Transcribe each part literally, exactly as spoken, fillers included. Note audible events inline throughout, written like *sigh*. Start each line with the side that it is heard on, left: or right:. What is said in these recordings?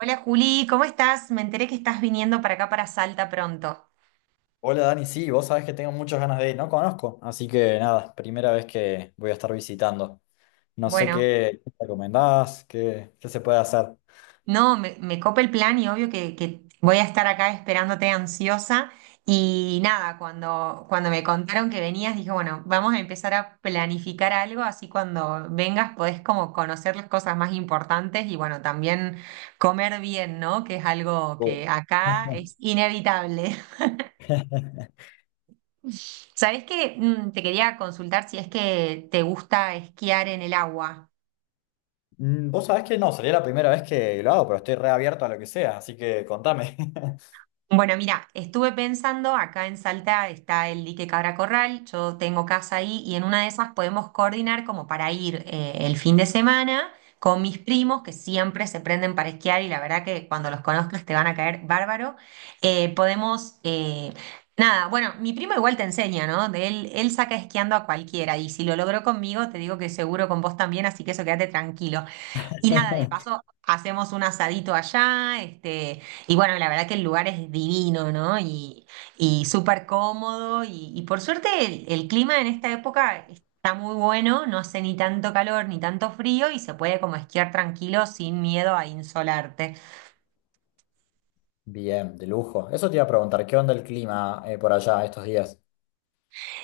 right: Hola Juli, ¿cómo estás? Me enteré que estás viniendo para acá, para Salta pronto.
left: Hola Dani, sí, vos sabés que tengo muchas ganas de ir, no conozco, así que nada, primera vez que voy a estar visitando. No sé
right: Bueno,
left: qué qué recomendás, qué, qué se puede hacer.
right: no, me, me copa el plan y obvio que, que voy a estar acá esperándote ansiosa. Y nada, cuando, cuando me contaron que venías, dije, bueno, vamos a empezar a planificar algo, así cuando vengas podés como conocer las cosas más importantes y bueno, también comer bien, ¿no? Que es algo
left: Oh.
right: que acá es inevitable.
left: *laughs*
right: *laughs* ¿Sabés qué? Mm, Te quería consultar si es que te gusta esquiar en el agua.
left: Mm, vos sabés que no, sería la primera vez que lo hago, pero estoy reabierto a lo que sea, así que contame.
right: Bueno, mira, estuve pensando, acá en Salta está el dique Cabra Corral, yo tengo casa ahí y en una de esas podemos coordinar como para ir eh, el fin de semana con mis primos que siempre se prenden para esquiar y la verdad que cuando los conozcas te van a caer bárbaro. Eh, podemos, eh, nada, bueno, mi primo igual te enseña, ¿no? De él, él saca esquiando a cualquiera y si lo logró conmigo te digo que seguro con vos también, así que eso quédate tranquilo. Y nada, de
left: *laughs*
right: paso hacemos un asadito allá, este, y bueno, la verdad que el lugar es divino, ¿no? Y, y súper cómodo, y, y por suerte el, el clima en esta época está muy bueno, no hace ni tanto calor ni tanto frío, y se puede como esquiar tranquilo sin miedo a insolarte.
left: Bien, de lujo. Eso te iba a preguntar, ¿qué onda el clima eh, por allá estos días?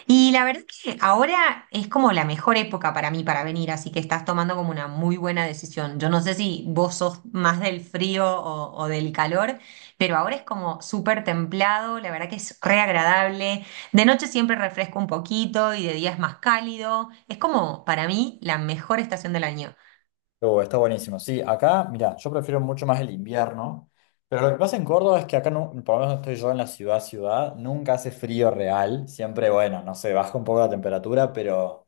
right: Y la verdad es que ahora es como la mejor época para mí para venir, así que estás tomando como una muy buena decisión. Yo no sé si vos sos más del frío o, o del calor, pero ahora es como súper templado, la verdad que es re agradable. De noche siempre refresca un poquito y de día es más cálido. Es como para mí la mejor estación del año.
left: Oh, está buenísimo. Sí, acá, mira, yo prefiero mucho más el invierno, pero lo que pasa en Córdoba es que acá, no, por lo menos donde estoy yo en la ciudad, ciudad, nunca hace frío real, siempre, bueno, no sé, baja un poco la temperatura, pero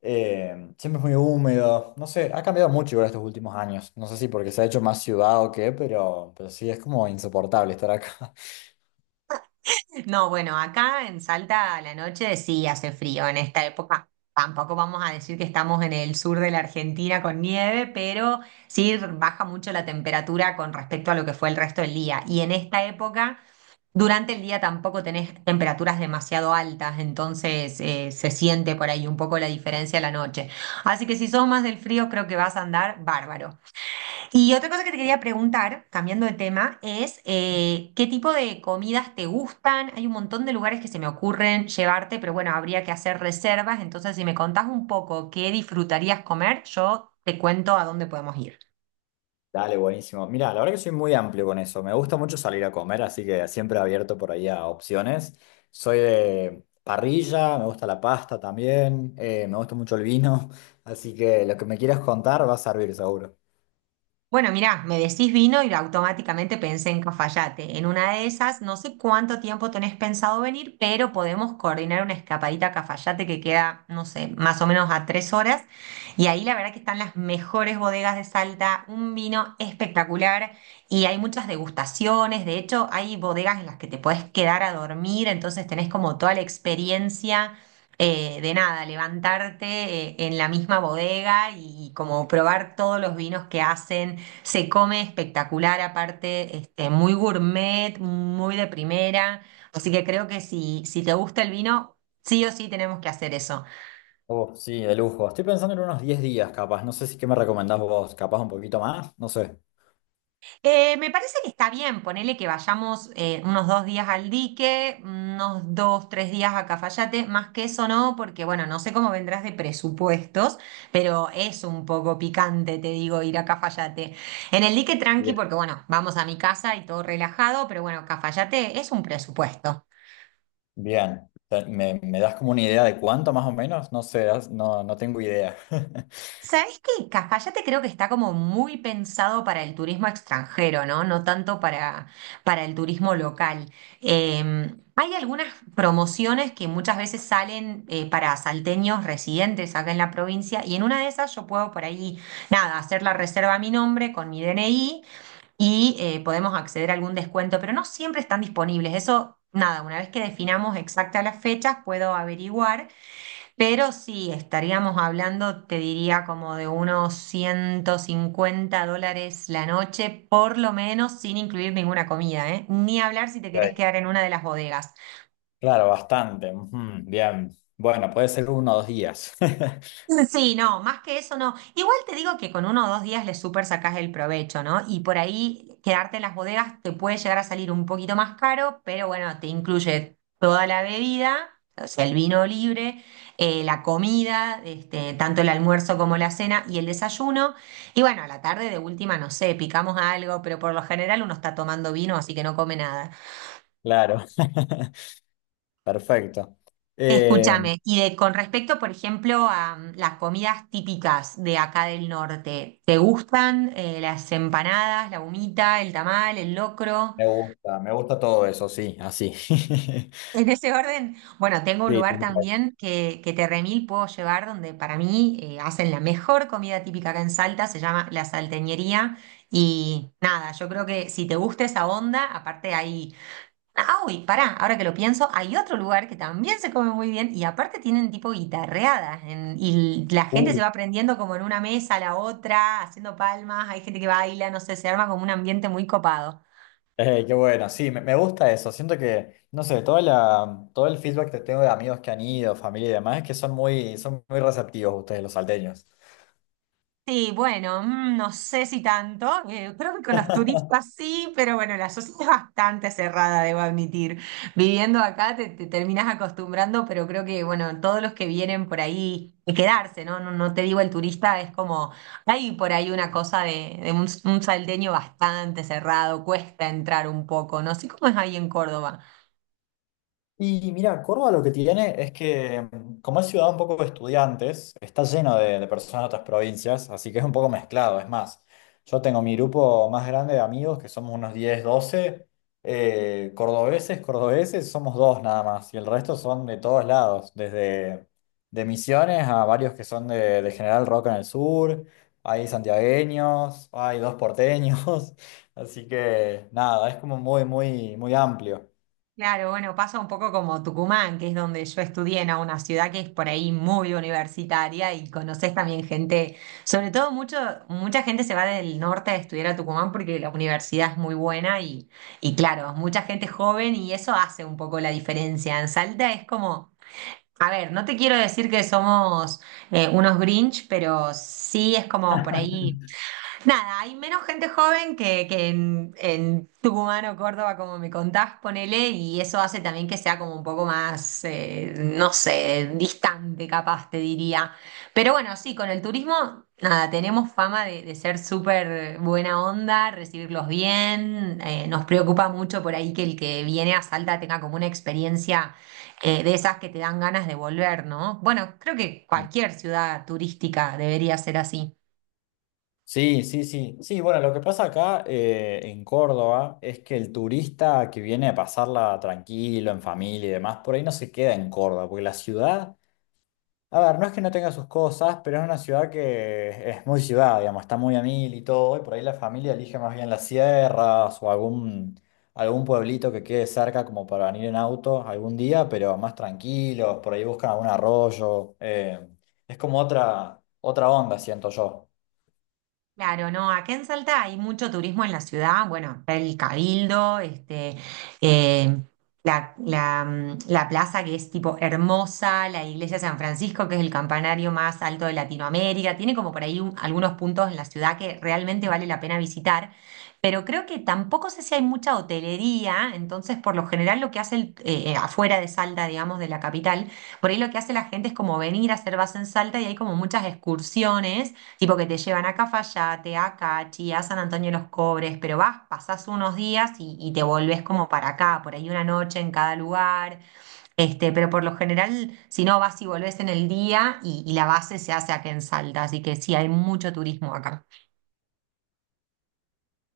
left: eh, siempre es muy húmedo, no sé, ha cambiado mucho igual estos últimos años, no sé si porque se ha hecho más ciudad o qué, pero, pero sí, es como insoportable estar acá. *laughs*
right: No, bueno, acá en Salta a la noche sí hace frío en esta época. Tampoco vamos a decir que estamos en el sur de la Argentina con nieve, pero sí baja mucho la temperatura con respecto a lo que fue el resto del día. Y en esta época, durante el día tampoco tenés temperaturas demasiado altas, entonces eh, se siente por ahí un poco la diferencia a la noche. Así que si sos más del frío, creo que vas a andar bárbaro. Y otra cosa que te quería preguntar, cambiando de tema, es eh, ¿qué tipo de comidas te gustan? Hay un montón de lugares que se me ocurren llevarte, pero bueno, habría que hacer reservas. Entonces, si me contás un poco qué disfrutarías comer, yo te cuento a dónde podemos ir.
left: Dale, buenísimo. Mira, la verdad que soy muy amplio con eso. Me gusta mucho salir a comer, así que siempre abierto por ahí a opciones. Soy de parrilla, me gusta la pasta también, eh, me gusta mucho el vino, *laughs* así que lo que me quieras contar va a servir seguro.
right: Bueno, mirá, me decís vino y automáticamente pensé en Cafayate. En una de esas, no sé cuánto tiempo tenés pensado venir, pero podemos coordinar una escapadita a Cafayate que queda, no sé, más o menos a tres horas. Y ahí la verdad que están las mejores bodegas de Salta, un vino espectacular y hay muchas degustaciones. De hecho, hay bodegas en las que te podés quedar a dormir, entonces tenés como toda la experiencia eh, de nada, levantarte eh, en la misma bodega y como probar todos los vinos que hacen. Se come espectacular, aparte, este, muy gourmet, muy de primera. Así que creo que si, si te gusta el vino, sí o sí tenemos que hacer eso.
left: Oh, sí, de lujo. Estoy pensando en unos diez días, capaz. No sé si qué me recomendás vos, capaz un poquito más, no sé.
right: Eh, me parece que está bien, ponele que vayamos eh, unos dos días al Dique, unos dos, tres días a Cafayate, más que eso no, porque bueno, no sé cómo vendrás de presupuestos, pero es un poco picante, te digo, ir a Cafayate. En el Dique tranqui,
left: Bien.
right: porque bueno, vamos a mi casa y todo relajado, pero bueno, Cafayate es un presupuesto.
left: Bien. Te- ¿Me, me das como una idea de cuánto más o menos? No sé, das- no, no tengo idea. *laughs*
right: ¿Sabés qué? Cafayate creo que está como muy pensado para el turismo extranjero, ¿no? No tanto para, para, el turismo local. Eh, hay algunas promociones que muchas veces salen eh, para salteños residentes acá en la provincia y en una de esas yo puedo por ahí, nada, hacer la reserva a mi nombre con mi D N I y eh, podemos acceder a algún descuento, pero no siempre están disponibles. Eso, nada, una vez que definamos exactas las fechas, puedo averiguar. Pero sí, estaríamos hablando, te diría, como de unos ciento cincuenta dólares la noche, por lo menos, sin incluir ninguna comida, ¿eh? Ni hablar si te querés
left: Ok.
right: quedar en una de las bodegas.
left: Claro, bastante. Ujú. Bien. Bueno, puede ser uno o dos días. *laughs*
right: Sí, no, más que eso no. Igual te digo que con uno o dos días le súper sacás el provecho, ¿no? Y por ahí quedarte en las bodegas te puede llegar a salir un poquito más caro, pero bueno, te incluye toda la bebida, o sea, el vino libre, eh, la comida, este, tanto el almuerzo como la cena y el desayuno. Y bueno, a la tarde de última, no sé, picamos algo, pero por lo general uno está tomando vino, así que no come nada.
left: Claro. *laughs* Perfecto. Eh,
right: Escúchame, y de, con respecto, por ejemplo, a mm, las comidas típicas de acá del norte, ¿te gustan eh, las empanadas, la humita, el tamal, el locro? *laughs*
left: me gusta, me gusta todo eso, sí, así. *laughs*
right: En ese orden, bueno, tengo un
left: Sí,
right: lugar
left: tal cual.
right: también que, que te remil puedo llevar donde para mí eh, hacen la mejor comida típica acá en Salta, se llama La Salteñería. Y nada, yo creo que si te gusta esa onda, aparte hay. Ah, uy, pará, ahora que lo pienso, hay otro lugar que también se come muy bien y aparte tienen tipo guitarreadas en- y la gente se
left: Uh,
right: va prendiendo como en una mesa a la otra, haciendo palmas, hay gente que baila, no sé, se arma como un ambiente muy copado.
left: eh, qué bueno, sí, me, me gusta eso. Siento que, no sé, toda la, todo el feedback que tengo de amigos que han ido, familia y demás, es que son muy, son muy receptivos ustedes, los salteños.
right: Sí, bueno, mm, no sé si tanto. Eh, creo que con los turistas sí, pero bueno, la sociedad es bastante cerrada, debo admitir. Viviendo acá te, te terminas acostumbrando, pero creo que, bueno, todos los que vienen por ahí, y quedarse, ¿no? No, no te digo el turista, es como, hay por ahí una cosa de, de, un, un salteño bastante cerrado, cuesta entrar un poco, no sé cómo es ahí en Córdoba.
left: Y mira, Córdoba lo que tiene es que, mm, como es ciudad un poco de estudiantes, está lleno de, de personas de otras provincias, así que es un poco mezclado. Es más, yo tengo mi grupo más grande de amigos, que somos unos diez doce eh, cordobeses, cordobeses, somos dos nada más, y el resto son de todos lados, desde de Misiones a varios que son de, de General Roca en el sur, hay santiagueños, hay dos porteños, *laughs* así que nada, es como muy, muy, muy amplio.
right: Claro, bueno, pasa un poco como Tucumán, que es donde yo estudié, ¿no? Una ciudad que es por ahí muy universitaria y conoces también gente, sobre todo mucho, mucha gente se va del norte a estudiar a Tucumán porque la universidad es muy buena y, y claro, mucha gente joven y eso hace un poco la diferencia. En Salta es como, a ver, no te quiero decir que somos eh, unos Grinch, pero sí es como por ahí. Nada, hay menos gente joven que, que en, en, Tucumán o Córdoba, como me contás, ponele, y eso hace también que sea como un poco más, eh, no sé, distante capaz, te diría. Pero bueno, sí, con el turismo, nada, tenemos fama de, de ser súper buena onda, recibirlos bien, eh, nos preocupa mucho por ahí que el que viene a Salta tenga como una experiencia eh, de esas que te dan ganas de volver, ¿no? Bueno, creo que cualquier ciudad turística debería ser así.
left: Sí, sí, sí. Sí, bueno, lo que pasa acá eh, en Córdoba es que el turista que viene a pasarla tranquilo, en familia y demás, por ahí no se queda en Córdoba, porque la ciudad, a ver, no es que no tenga sus cosas, pero es una ciudad que es muy ciudad, digamos, está muy a mil y todo, y por ahí la familia elige más bien las sierras o algún, algún pueblito que quede cerca como para venir en auto algún día, pero más tranquilos, por ahí buscan algún arroyo. Eh, es como otra, otra onda, siento yo.
right: Claro, no, acá en Salta hay mucho turismo en la ciudad, bueno, está el Cabildo, este, eh, la, la, mm, la plaza que es tipo hermosa, la iglesia de San Francisco, que es el campanario más alto de Latinoamérica, tiene como por ahí un- algunos puntos en la ciudad que realmente vale la pena visitar, pero creo que tampoco sé si hay mucha hotelería, entonces por lo general lo que hace el- eh, eh, afuera de Salta, digamos, de la capital, por ahí lo que hace la gente es como venir a hacer base en Salta y hay como muchas excursiones. Tipo que te llevan a Cafayate, a Cachi, a San Antonio de los Cobres, pero vas, pasás unos días y, y te volvés como para acá, por ahí una noche en cada lugar, este, pero por lo general, si no, vas y volvés en el día y, y la base se hace aquí en Salta, así que sí, hay mucho turismo acá.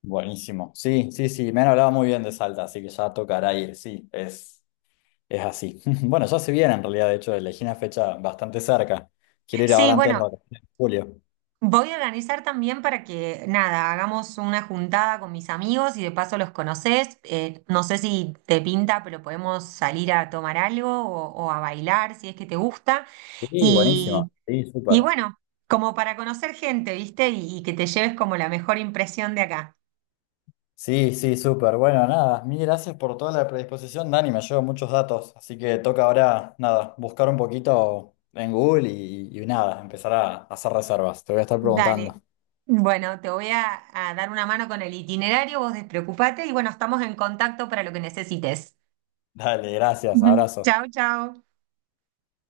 left: Buenísimo. Sí, sí, sí, me han hablado muy bien de Salta, así que ya tocará ir, sí, es, es así. *laughs* Bueno, ya se viene en realidad, de hecho, elegí una fecha bastante cerca. Quiero ir
right: Sí,
left: ahora antes de
right: bueno,
left: las vacaciones de julio.
right: voy a organizar también para que, nada, hagamos una juntada con mis amigos y de paso los conoces, eh, no sé si te pinta, pero podemos salir a tomar algo o o a bailar si es que te gusta.
left: Sí,
right: Y
left: buenísimo. Sí, súper.
right: Y bueno, como para conocer gente, ¿viste? Y, y que te lleves como la mejor impresión de acá.
left: Sí, sí, súper. Bueno, nada, mil gracias por toda la predisposición, Dani, me llevo muchos datos, así que toca ahora, nada, buscar un poquito en Google y, y nada, empezar a hacer reservas. Te voy a estar
right: Dale.
left: preguntando.
right: Bueno, te voy a, a dar una mano con el itinerario, vos despreocupate y bueno, estamos en contacto para lo que necesites.
left: Dale, gracias, abrazo.
right: Chao, chao.